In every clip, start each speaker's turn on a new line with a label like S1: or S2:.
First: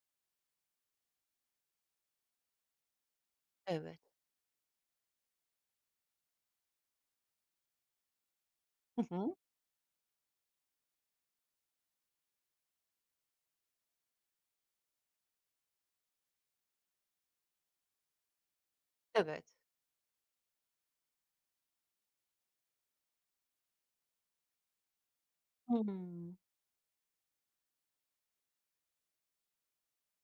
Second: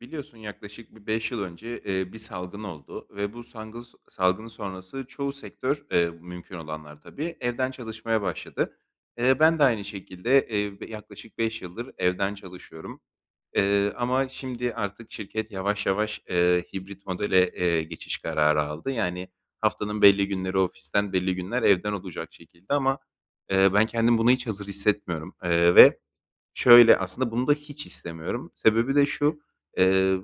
S1: Biliyorsun yaklaşık bir 5 yıl önce, eee, bir salgın oldu ve bu sangıls
S2: Evet.
S1: salgın sonrası çoğu sektör, eee, mümkün olanlar, tabii, evden çalışmaya başladı.
S2: Hı hı.
S1: Eee, ben de aynı şekilde, eee, b yaklaşık 5 yıldır evden çalışıyorum, eee, ama şimdi artık şirket yavaş yavaş, eee, hibrit modele, eee, geçiş kararı aldı. Yani,
S2: Evet.
S1: haftanın belli günleri ofisten, belli günler evden olacak şekilde ama, eee, ben kendimi buna hiç hazır hissetmiyorum, eee, ve
S2: Hımm.
S1: şöyle, aslında, bunu da hiç istemiyorum. Sebebi de şu, eee,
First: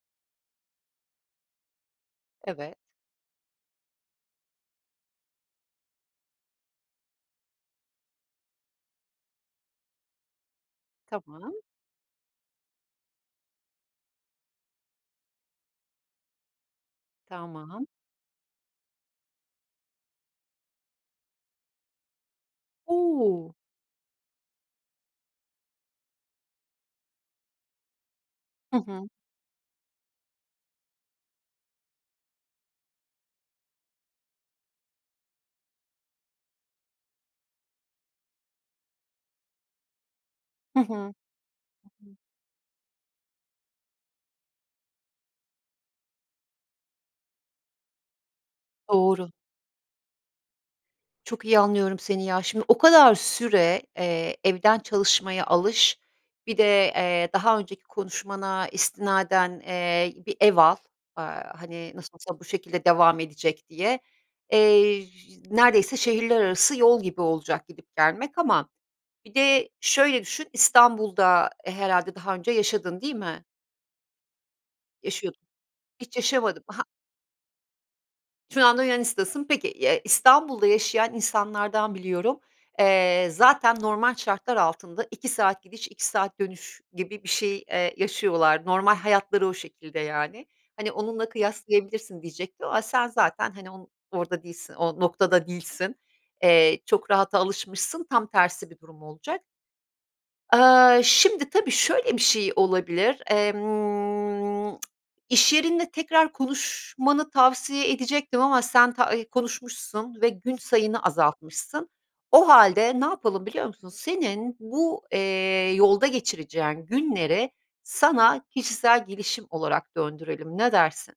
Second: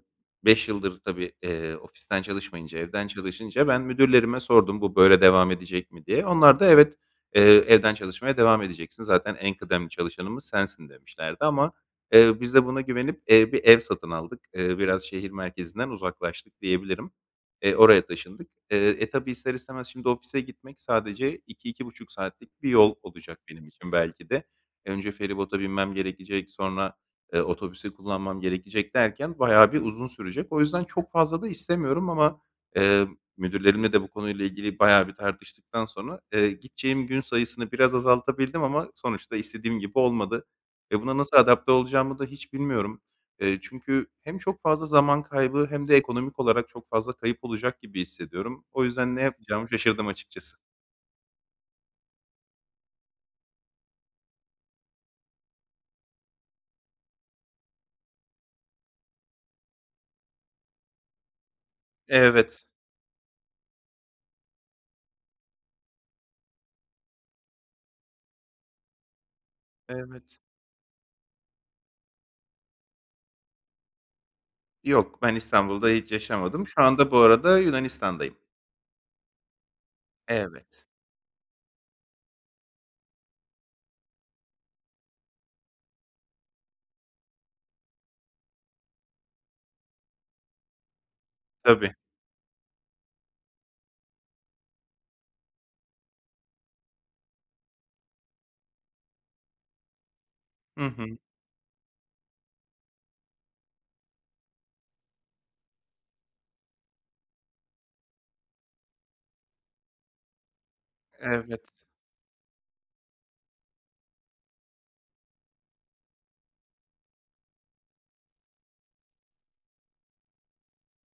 S1: 5 yıldır, tabii, eee, ofisten
S2: Evet.
S1: çalışmayınca evden çalışınca ben müdürlerime sordum, "Bu böyle devam edecek mi?" diye. Onlar da, "Evet, eee, evden çalışmaya devam edeceksin zaten en kıdemli çalışanımız sensin." demişlerdi
S2: Tamam.
S1: ama, eee, biz de buna güvenip, eee, bir ev satın aldık. Eee, biraz şehir merkezinden uzaklaştık diyebilirim. Eee,
S2: Tamam.
S1: oraya taşındık. Eee, e, tabii, ister istemez şimdi ofise gitmek sadece 2-2,5 saatlik bir yol olacak
S2: O!
S1: benim için belki de. Önce feribota binmem gerekecek, sonra, eee, otobüsü kullanmam
S2: Hı
S1: gerekecek
S2: hı.
S1: derken bayağı bir uzun sürecek. O yüzden çok fazla da istemiyorum ama, eee, müdürlerimle de bu konuyla ilgili bayağı bir tartıştıktan sonra, eee, gideceğim gün sayısını biraz azaltabildim ama sonuçta istediğim gibi olmadı
S2: Hı
S1: ve
S2: hı.
S1: buna nasıl adapte olacağımı da hiç bilmiyorum. Eee, çünkü hem çok fazla zaman kaybı hem de ekonomik olarak çok fazla kayıp olacak gibi hissediyorum. O yüzden ne
S2: Doğru.
S1: yapacağımı şaşırdım açıkçası.
S2: Çok iyi anlıyorum seni, ya. Şimdi o kadar süre, eee, evden çalışmaya alış, bir de, eee, daha önceki konuşmana istinaden, eee, bir ev al, aaa, hani, nasıl olsa bu
S1: Evet.
S2: şekilde devam edecek diye. Eee, neredeyse şehirler arası yol gibi olacak gidip gelmek ama bir de şöyle
S1: Evet.
S2: düşün, İstanbul'da herhâlde daha önce yaşadın, değil mi?
S1: Yok. Ben,
S2: Yaşıyordun,
S1: İstanbul'da hiç
S2: hiç yaşamadın.
S1: yaşamadım. Şu
S2: Aha!
S1: anda, bu arada, Yunanistan'dayım.
S2: Şu anda Yunanistan'dasın. Peki, eee, İstanbul'da
S1: Evet.
S2: yaşayan insanlardan biliyorum. Eee, zaten normal şartlar altında 2 saat gidiş, 2 saat dönüş gibi bir şey, eee, yaşıyorlar. Normal hayatları o şekilde, yani. Hani, onunla
S1: Tabii.
S2: kıyaslayabilirsin diyecektim ama sen zaten, hani, on orada değilsin o noktada değilsin. Eee, çok rahata alışmışsın, tam tersi bir durum olacak.
S1: Hı
S2: Eee,
S1: hı.
S2: şimdi, tabii, şöyle bir şey olabilir; emm, iş yerinde tekrar konuşmanı tavsiye edecektim ama sen ta e konuşmuşsun ve gün sayını
S1: Evet.
S2: azaltmışsın. O hâlde ne yapalım, biliyor musun? Senin bu, eee, yolda geçireceğin günleri sana kişisel gelişim olarak döndürelim, ne dersin?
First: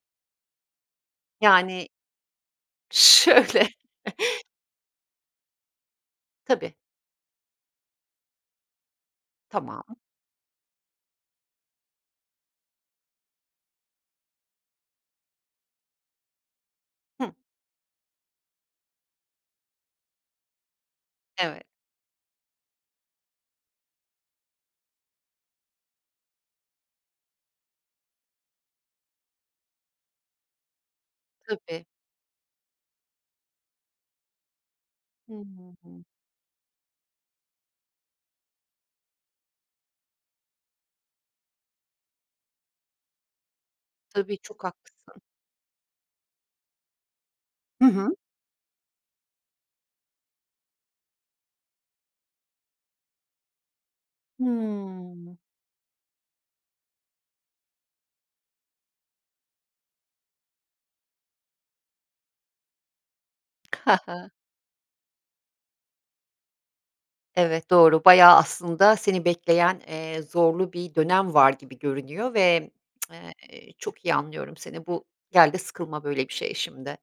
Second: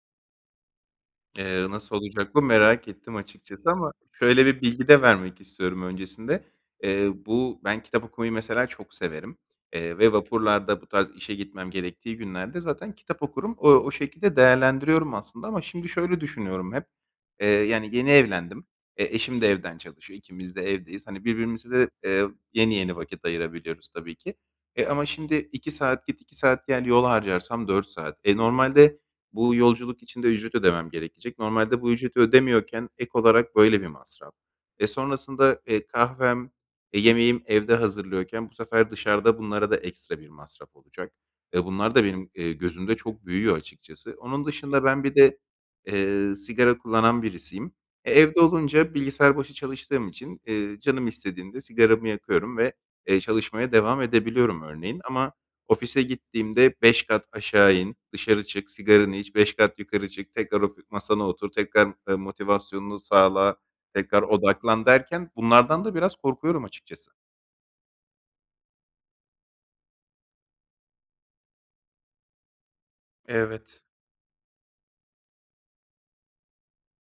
S1: Eee,
S2: Yani
S1: nasıl olacak bu merak ettim
S2: Şöyle.
S1: açıkçası ama şöyle bir bilgi de vermek istiyorum. Öncesinde,
S2: Tabii.
S1: eee, bu ben kitap okumayı mesela çok severim, eee,
S2: Tamam.
S1: ve vapurlarda bu tarz işe gitmem gerektiği günlerde zaten kitap okurum. O o şekilde değerlendiriyorum aslında ama şimdi şöyle düşünüyorum hep,
S2: Hıı.
S1: eee, yani, yeni evlendim, e, eşim de evden çalışıyor, ikimiz de evdeyiz. Hani,
S2: Evet.
S1: birbirimize de, eee, yeni yeni vakit ayırabiliyoruz tabii ki. E, ama şimdi 2 saat git 2 saat gel yol harcarsam 4 saat. E, normalde bu yolculuk içinde ücret ödemem gerekecek. Normalde
S2: Tabii.
S1: bu ücreti ödemiyorken ek olarak böyle bir masraf ve
S2: Hı
S1: sonrasında, eee,
S2: hı.
S1: kahvem, eee, yemeğim evde hazırlıyorken bu sefer dışarıda bunlara da ekstra bir masraf olacak ve bunlar da benim, eee, gözümde çok büyüyor açıkçası.
S2: Tabii
S1: Onun
S2: çok
S1: dışında ben bir
S2: haklısın.
S1: de, eee, sigara kullanan birisiyim.
S2: Hı
S1: E,
S2: hı.
S1: evde olunca bilgisayar başı çalıştığım için, eee, canım istediğimde sigaramı yakıyorum ve, eee, çalışmaya devam edebiliyorum örneğin. Ama
S2: Hıı.
S1: ofise gittiğimde 5 kat aşağı in, dışarı çık, sigaranı iç, 5 kat yukarı çık, tekrar, of masana otur, tekrar, eee, motivasyonunu sağla, tekrar odaklan derken, bunlardan da biraz korkuyorum açıkçası.
S2: Evet, doğru bayağı aslında seni bekleyen, eee, zorlu bir dönem var gibi görünüyor ve eee,
S1: Evet.
S2: çok iyi anlıyorum seni. Bu gel de sıkılma böyle bir şeye şimdi.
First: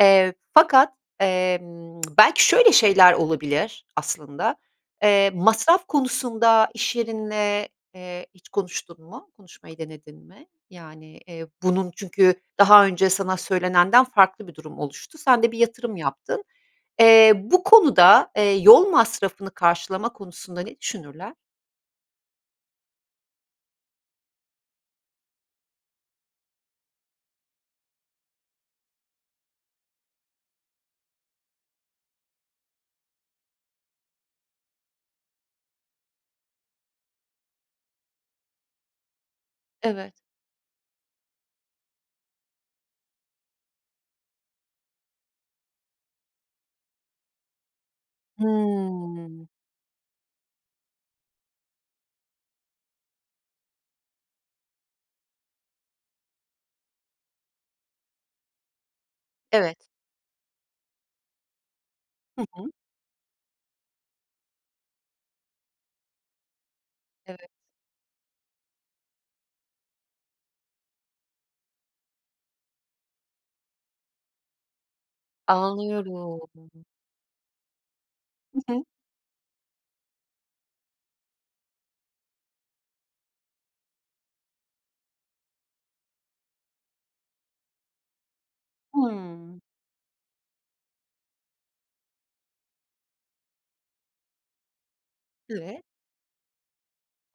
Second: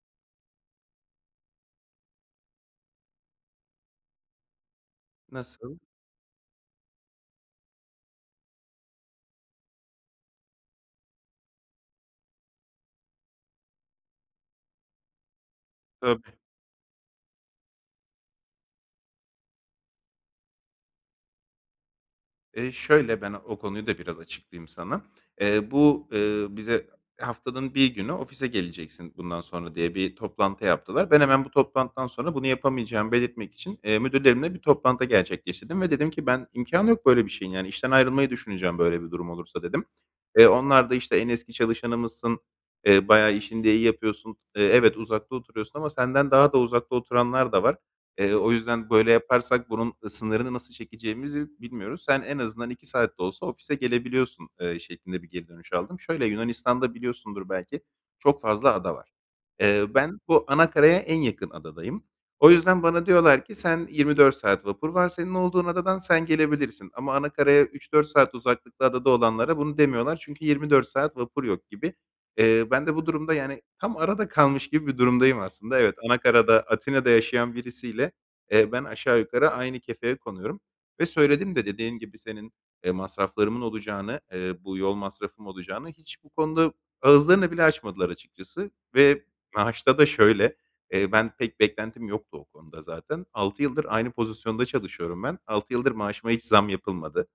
S2: Eee, fakat, emm belki şöyle şeyler olabilir aslında. Eee,
S1: Nasıl?
S2: masraf konusunda iş yerinle, eee, hiç konuştun mu? Konuşmayı denedin mi? Yani, eee, bunun çünkü daha önce sana söylenenden farklı bir durum oluştu. Sen de bir yatırım
S1: Tabii.
S2: yaptın. Eee, bu konuda, eee, yol masrafını karşılama konusunda ne düşünürler?
S1: Eee, şöyle, ben o konuyu da biraz açıklayayım sana. Eee, bu, ııı, bize haftanın 1 günü ofise geleceksin bundan sonra diye bir toplantı yaptılar. Ben hemen bu toplantıdan sonra bunu yapamayacağımı belirtmek için, eee, müdürlerimle bir toplantı gerçekleştirdim ve dedim ki ben imkânı yok böyle bir şeyin. Yani, işten ayrılmayı düşüneceğim böyle bir durum olursa, dedim.
S2: Evet.
S1: Eee, onlar da, işte, "En eski çalışanımızsın, eee, bayağı işini de iyi yapıyorsun, eee, evet, uzakta oturuyorsun ama senden daha da uzakta oturanlar da var; eee, o yüzden böyle
S2: Hımm.
S1: yaparsak bunun, ııı, sınırını nasıl çekeceğimizi bilmiyoruz. Sen en azından 2 saat de olsa ofise gelebiliyorsun.", eee, şeklinde bir geri dönüş aldım. Şöyle, Yunanistan'da, biliyorsundur belki, çok fazla ada var.
S2: Evet.
S1: Eee, ben bu ana karaya en yakın adadayım.
S2: Hı
S1: O
S2: hı.
S1: yüzden bana diyorlar ki "Sen 24 saat vapur var, senin olduğun adadan sen gelebilirsin." ama ana
S2: Evet.
S1: karaya 3-4 saat uzaklıkta adada olanlara bunu demiyorlar çünkü 24 saat vapur yok gibi. Eee, ben de bu durumda, yani, tam arada kalmış gibi bir durumdayım aslında. Evet, ana
S2: Anlıyorum.
S1: karada, Atina'da yaşayan birisiyle, eee,
S2: Hı
S1: ben
S2: hı.
S1: aşağı yukarı aynı kefeye konuyorum ve söyledim de dediğim gibi, senin masraflarımın olacağını, eee, bu, yol masrafım olacağını; hiç bu konuda ağızlarını bile açmadılar açıkçası. Ve
S2: Hımm.
S1: maaşta da şöyle: Eee, ben pek beklentim yoktu o konuda zaten. 6 yıldır aynı pozisyonda çalışıyorum ben. 6
S2: Evet.
S1: yıldır maaşıma hiç zam yapılmadı.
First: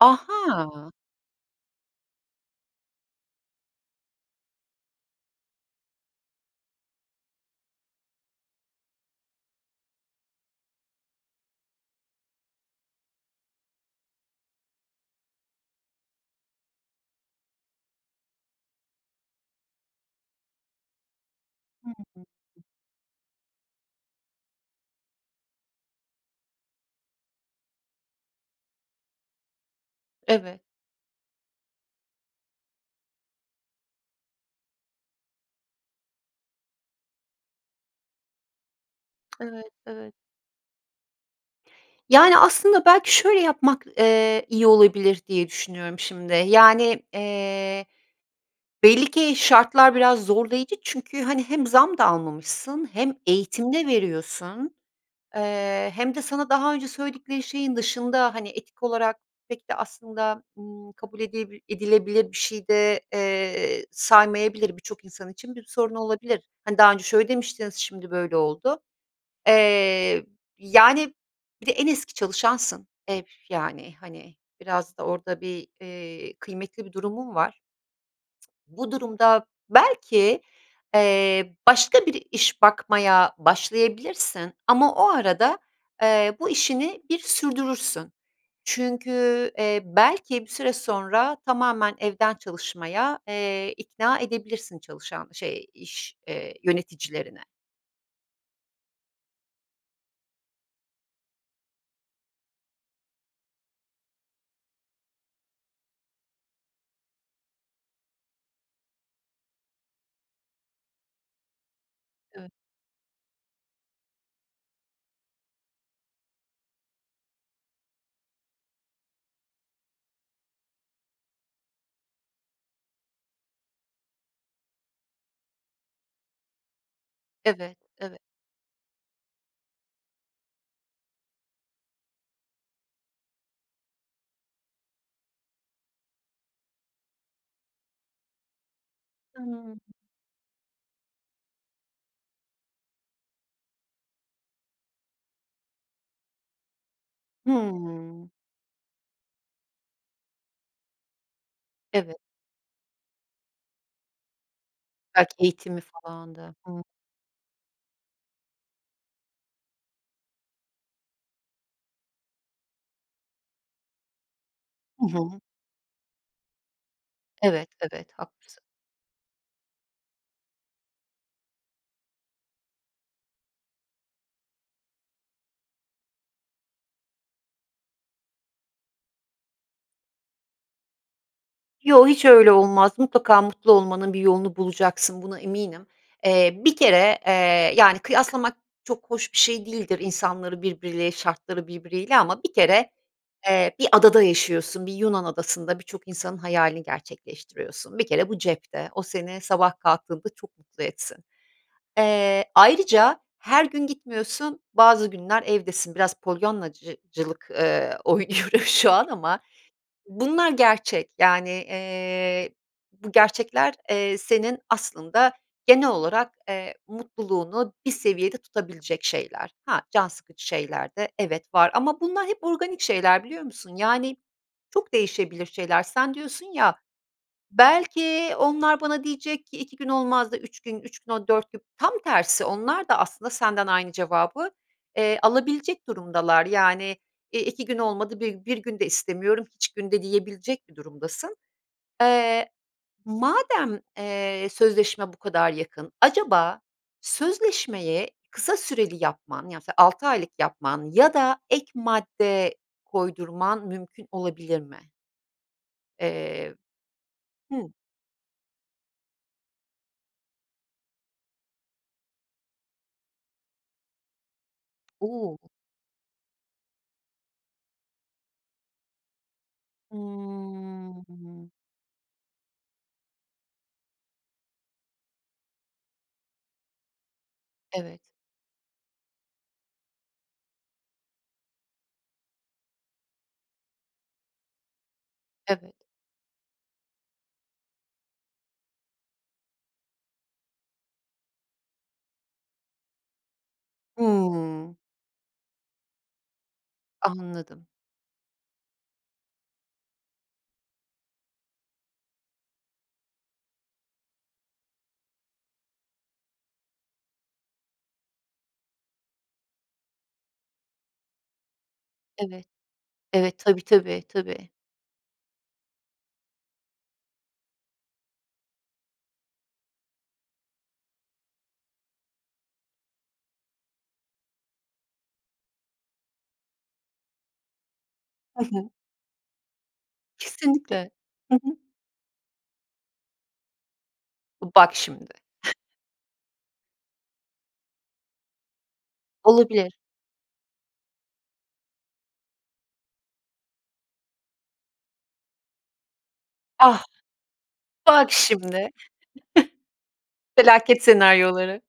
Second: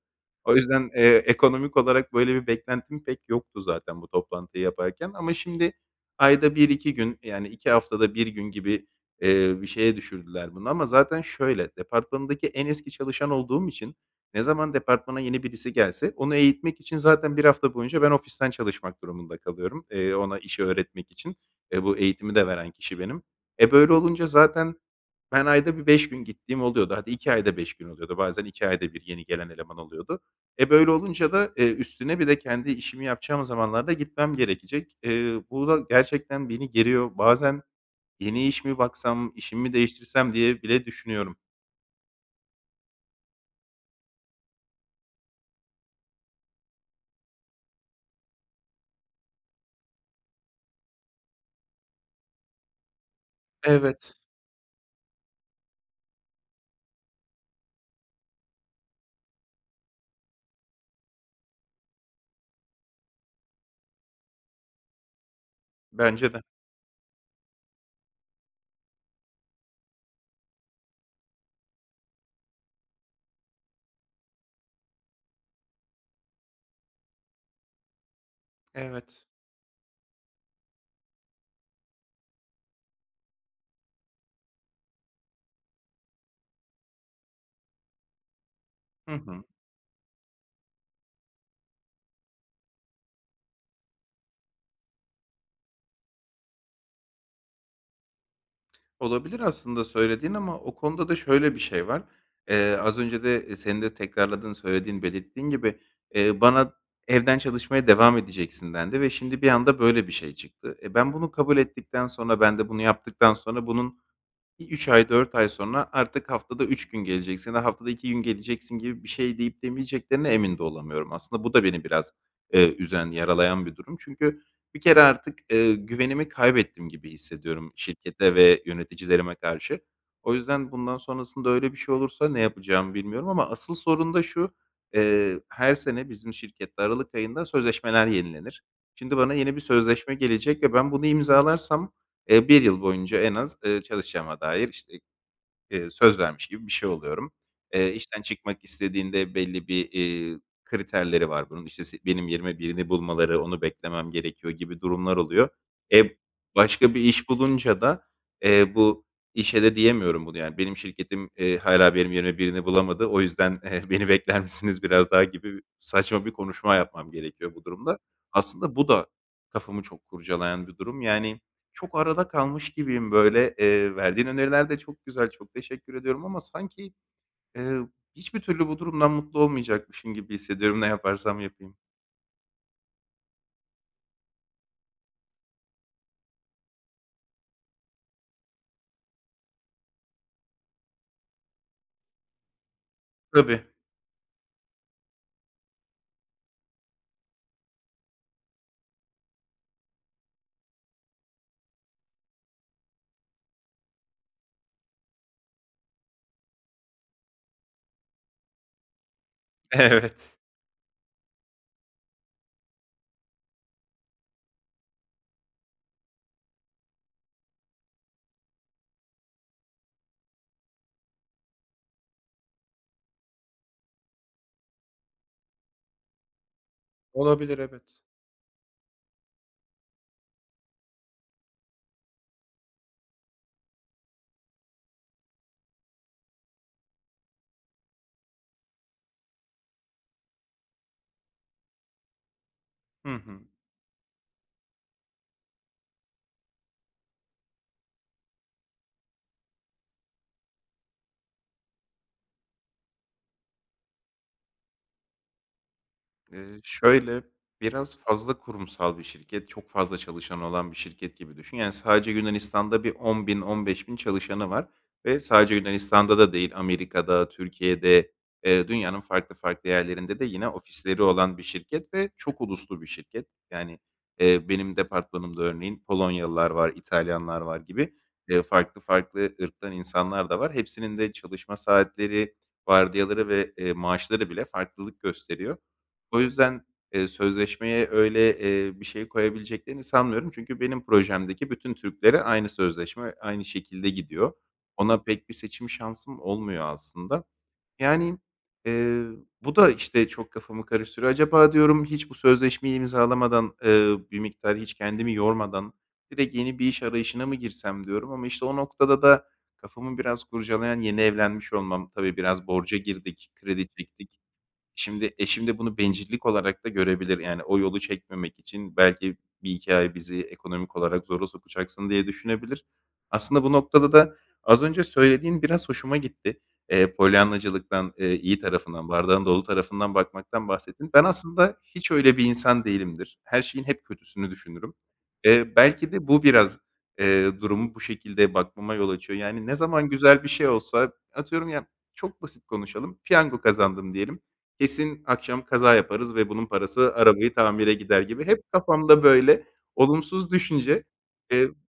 S1: O yüzden,
S2: Aha!
S1: eee, ekonomik olarak böyle bir beklentim pek yoktu zaten bu toplantıyı yaparken ama şimdi ayda 1-2, yani, 2 haftada 1 gün gibi, eee, bir şeye düşürdüler bunu ama zaten şöyle, departmanımdaki en eski çalışan olduğum için ne zaman departmana yeni birisi gelse onu eğitmek için zaten 1 hafta boyunca ben ofisten çalışmak durumunda kalıyorum, eee, ona işi öğretmek için ve bu
S2: Hımm.
S1: eğitimi de veren kişi benim. E, böyle olunca zaten ben ayda bir 5 gün gittiğim oluyordu. Hadi, 2 ayda 5 gün oluyordu. Bazen 2 ayda bir yeni gelen eleman oluyordu.
S2: Evet.
S1: E, böyle olunca da, eee, üstüne bir de kendi işimi yapacağım zamanlar da gitmem gerekecek. Eee, bu da gerçekten beni geriyor. Bazen "Yeni iş mi baksam, işimi
S2: Evet,
S1: mi
S2: evet.
S1: değiştirsem?" diye bile düşünüyorum.
S2: Yani aslında belki şöyle yapmak, eee, iyi olabilir diye düşünüyorum şimdi: Yani, eee, belli ki şartlar biraz zorlayıcı çünkü, hani, hem zam da almamışsın, hem eğitim de
S1: Evet.
S2: veriyorsun, eee, hem de sana daha önce söyledikleri şeyin dışında, hani, etik olarak pek de aslında, ımm, kabul edilebil edilebilir bir şey de, eee, saymayabilir, birçok insan için bir sorun
S1: Bence
S2: olabilir.
S1: de.
S2: Hani, "Daha önce şöyle demiştiniz, şimdi böyle oldu." Eee yani bir de en eski çalışansın, e, üf, yani. Hani biraz da orada bir, eee, kıymetli bir durumun var. Bu
S1: Evet.
S2: durumda belki, eee, başka bir iş bakmaya başlayabilirsin ama o arada, eee, bu işini bir sürdürürsün.
S1: Hı hı.
S2: Çünkü, eee, belki bir süre sonra tamamen evden çalışmaya, eee, ikna edebilirsin çalışan, şey, iş, eee, yöneticilerini.
S1: Olabilir aslında söylediğin ama o konuda da şöyle bir şey var: Eee, az önce de senin de tekrarladığın, söylediğin, belirttiğin gibi, eee, bana "Evden çalışmaya devam edeceksin." dendi ve şimdi bir anda böyle bir şey çıktı. E, ben bunu kabul ettikten sonra,
S2: Evet.
S1: ben de bunu yaptıktan sonra bunun bir 3 ay, 4 ay sonra artık haftada 3 gün geleceksin, ha haftada 2 gün geleceksin gibi bir şey deyip demeyeceklerine emin de olamıyorum. Aslında bu da beni biraz, eee, üzen, yaralayan bir durum. Çünkü bir kere artık, eee, güvenimi kaybettim gibi hissediyorum
S2: Evet, evet.
S1: şirkete ve yöneticilerime karşı. O yüzden bundan sonrasında öyle bir şey olursa ne yapacağımı bilmiyorum ama asıl sorun da şu: Eee, her sene bizim şirkette aralık ayında sözleşmeler yenilenir; şimdi bana yeni bir
S2: Hımm.
S1: sözleşme gelecek ve ben bunu imzalarsam, eee, 1 yıl boyunca en az, eee, çalışacağıma dair işte, eee, söz vermiş gibi bir şey oluyorum. Eee, işten
S2: Hımm.
S1: çıkmak istediğinde belli bir, eee, kriterleri var bunun. İşte si
S2: Evet.
S1: benim yerime birini bulmaları, onu beklemem gerekiyor gibi durumlar
S2: Belki
S1: oluyor.
S2: eğitimi
S1: E,
S2: falan da... Hımm.
S1: başka bir iş bulunca da, eee, bu işe de diyemiyorum bunu; yani "Benim şirketim, eee, hâlâ benim yerime birini bulamadı. O yüzden, eee, beni bekler misiniz
S2: Hı
S1: biraz daha?"
S2: hı.
S1: gibi bir, saçma bir konuşma yapmam gerekiyor bu
S2: Evet,
S1: durumda.
S2: evet. Haklısın.
S1: Aslında bu da kafamı çok kurcalayan bir durum. Yani çok arada kalmış gibiyim böyle. Eee, verdiğin öneriler de çok güzel. Çok teşekkür ediyorum ama sanki, eee, hiçbir türlü bu durumdan mutlu olmayacakmışım gibi hissediyorum ne yaparsam yapayım.
S2: Yo, hiç öyle olmaz. Mutlaka mutlu olmanın bir yolunu bulacaksın. Buna eminim. Eee, bir kere, eee, yani, kıyaslamak çok hoş bir şey değildir insanları birbiriyle, şartları birbiriyle ama bir kere,
S1: Tabii.
S2: eee, bir adada yaşıyorsun, bir Yunan adasında birçok insanın hayalini gerçekleştiriyorsun. Bir kere bu cepte, o seni sabah kalktığında çok mutlu etsin. Eee, ayrıca her gün gitmiyorsun, bazı günler evdesin biraz Polyannacı cılık, eee, oynuyoruz şu an ama
S1: Evet.
S2: bunlar gerçek. Yani, eee, bu gerçekler, eee, senin aslında genel olarak, eee, mutluluğunu bir seviyede tutabilecek şeyler. Ha, can sıkıcı şeyler de, evet, var ama bunlar hep organik şeyler, biliyor musun? Yani çok değişebilir şeyler. Sen diyorsun ya,
S1: Olabilir, evet.
S2: belki onlar bana diyecek ki 2 gün olmaz da 3 gün, 3 gün, o 4 gün... Tam tersi, onlar da aslında senden aynı cevabı, eee, alabilecek durumdalar. Yani, e, 2 gün olmadı bi 1 gün de istemiyorum, hiç gün de yiyebilecek bir durumdasın. Eee,
S1: Hı hı.
S2: madem, eee, sözleşme bu kadar yakın acaba sözleşmeyi kısa süreli yapman ya mesela 6 aylık yapman ya da ek madde koydurman mümkün olabilir mi? Eee,
S1: Eee, şöyle,
S2: hıı.
S1: biraz fazla kurumsal bir şirket, çok fazla çalışanı olan bir şirket gibi düşün. Yani sadece Yunanistan'da bir 10.000, 15.000 çalışanı var ve
S2: U!
S1: sadece Yunanistan'da da değil, Amerika'da, Türkiye'de, eee, dünyanın farklı farklı yerlerinde de yine ofisleri olan bir
S2: Hımm.
S1: şirket ve çok uluslu bir şirket. Yani, eee, benim departmanımda örneğin Polonyalılar var, İtalyanlar var gibi,
S2: Evet.
S1: eee, farklı farklı ırktan insanlar da var. Hepsinin de çalışma saatleri, vardiyaları ve, eee, maaşları bile farklılık gösteriyor.
S2: Evet.
S1: O yüzden, eee, sözleşmeye öyle, eee, bir şey koyabileceklerini sanmıyorum. Çünkü benim projemdeki bütün Türklere aynı sözleşme, aynı şekilde gidiyor.
S2: Hımm.
S1: Ona pek bir seçim şansım olmuyor aslında.
S2: Anladım.
S1: Yani, eee, bu da işte çok kafamı karıştırıyor. Acaba diyorum hiç bu sözleşmeyi imzalamadan, eee, bir miktar hiç kendimi yormadan direkt yeni bir iş arayışına mı girsem, diyorum ama işte o noktada da kafamı biraz kurcalayan, yeni evlenmiş olmam. Tabii biraz
S2: Evet.
S1: borca girdik,
S2: Evet. Tabii,
S1: kredi
S2: tabii,
S1: çektik.
S2: tabii.
S1: Şimdi eşim de bunu bencillik olarak da görebilir, yani o yolu çekmemek için belki 1-2 ay bizi ekonomik olarak zora sokacaksın diye düşünebilir. Aslında bu noktada da az önce söylediğin biraz hoşuma gitti. Eee, Polyanna'cılıktan, eee, iyi
S2: Hı hı.
S1: tarafından, bardağın dolu tarafından bakmaktan bahsettin.
S2: Kesinlikle.
S1: Ben
S2: Hı hı.
S1: aslında hiç öyle bir insan değilimdir. Her şeyin hep kötüsünü düşünürüm.
S2: Bak şimdi.
S1: Eee, belki de bu biraz, eee, durumu bu şekilde bakmama yol açıyor. Yani ne
S2: Olabilir.
S1: zaman güzel bir şey olsa, atıyorum, ya, çok basit konuşalım, piyango kazandım diyelim, "Kesin akşam kaza yaparız ve bunun
S2: Ah!
S1: parası arabayı tamire gider."
S2: Bak
S1: gibi hep,
S2: şimdi.
S1: kafamda böyle olumsuz
S2: Felaket
S1: düşünce. Eee,
S2: senaryoları.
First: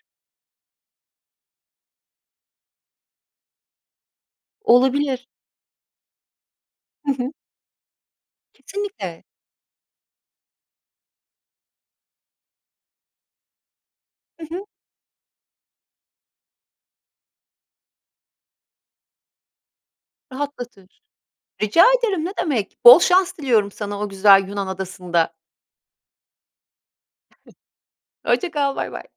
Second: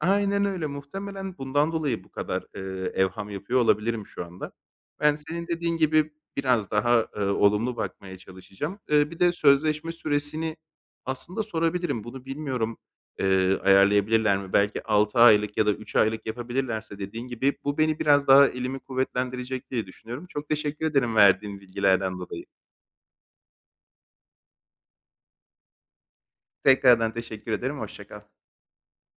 S1: aynen öyle, muhtemelen bundan dolayı bu kadar, eee, evham yapıyor olabilirim şu anda. Ben
S2: Olabilir.
S1: senin dediğin gibi biraz daha,
S2: Hı hı.
S1: ııı, olumlu bakmaya çalışacağım. Iıı, bir
S2: Kesinlikle.
S1: de sözleşme süresini aslında sorabilirim. Bunu bilmiyorum, eee, ayarlayabilirler mi?
S2: Hı hı.
S1: Belki 6 aylık ya da 3 aylık yapabilirlerse dediğin gibi, bu beni biraz daha elimi kuvvetlendirecek diye düşünüyorum. Çok teşekkür
S2: Rahatlatır.
S1: ederim verdiğin
S2: Rica
S1: bilgilerden
S2: ederim, ne
S1: dolayı.
S2: demek. Bol şans diliyorum sana o güzel Yunan adasında.
S1: Tekrardan teşekkür ederim, hoşça kal.
S2: [unintelligible] Hoşça kal. Baybay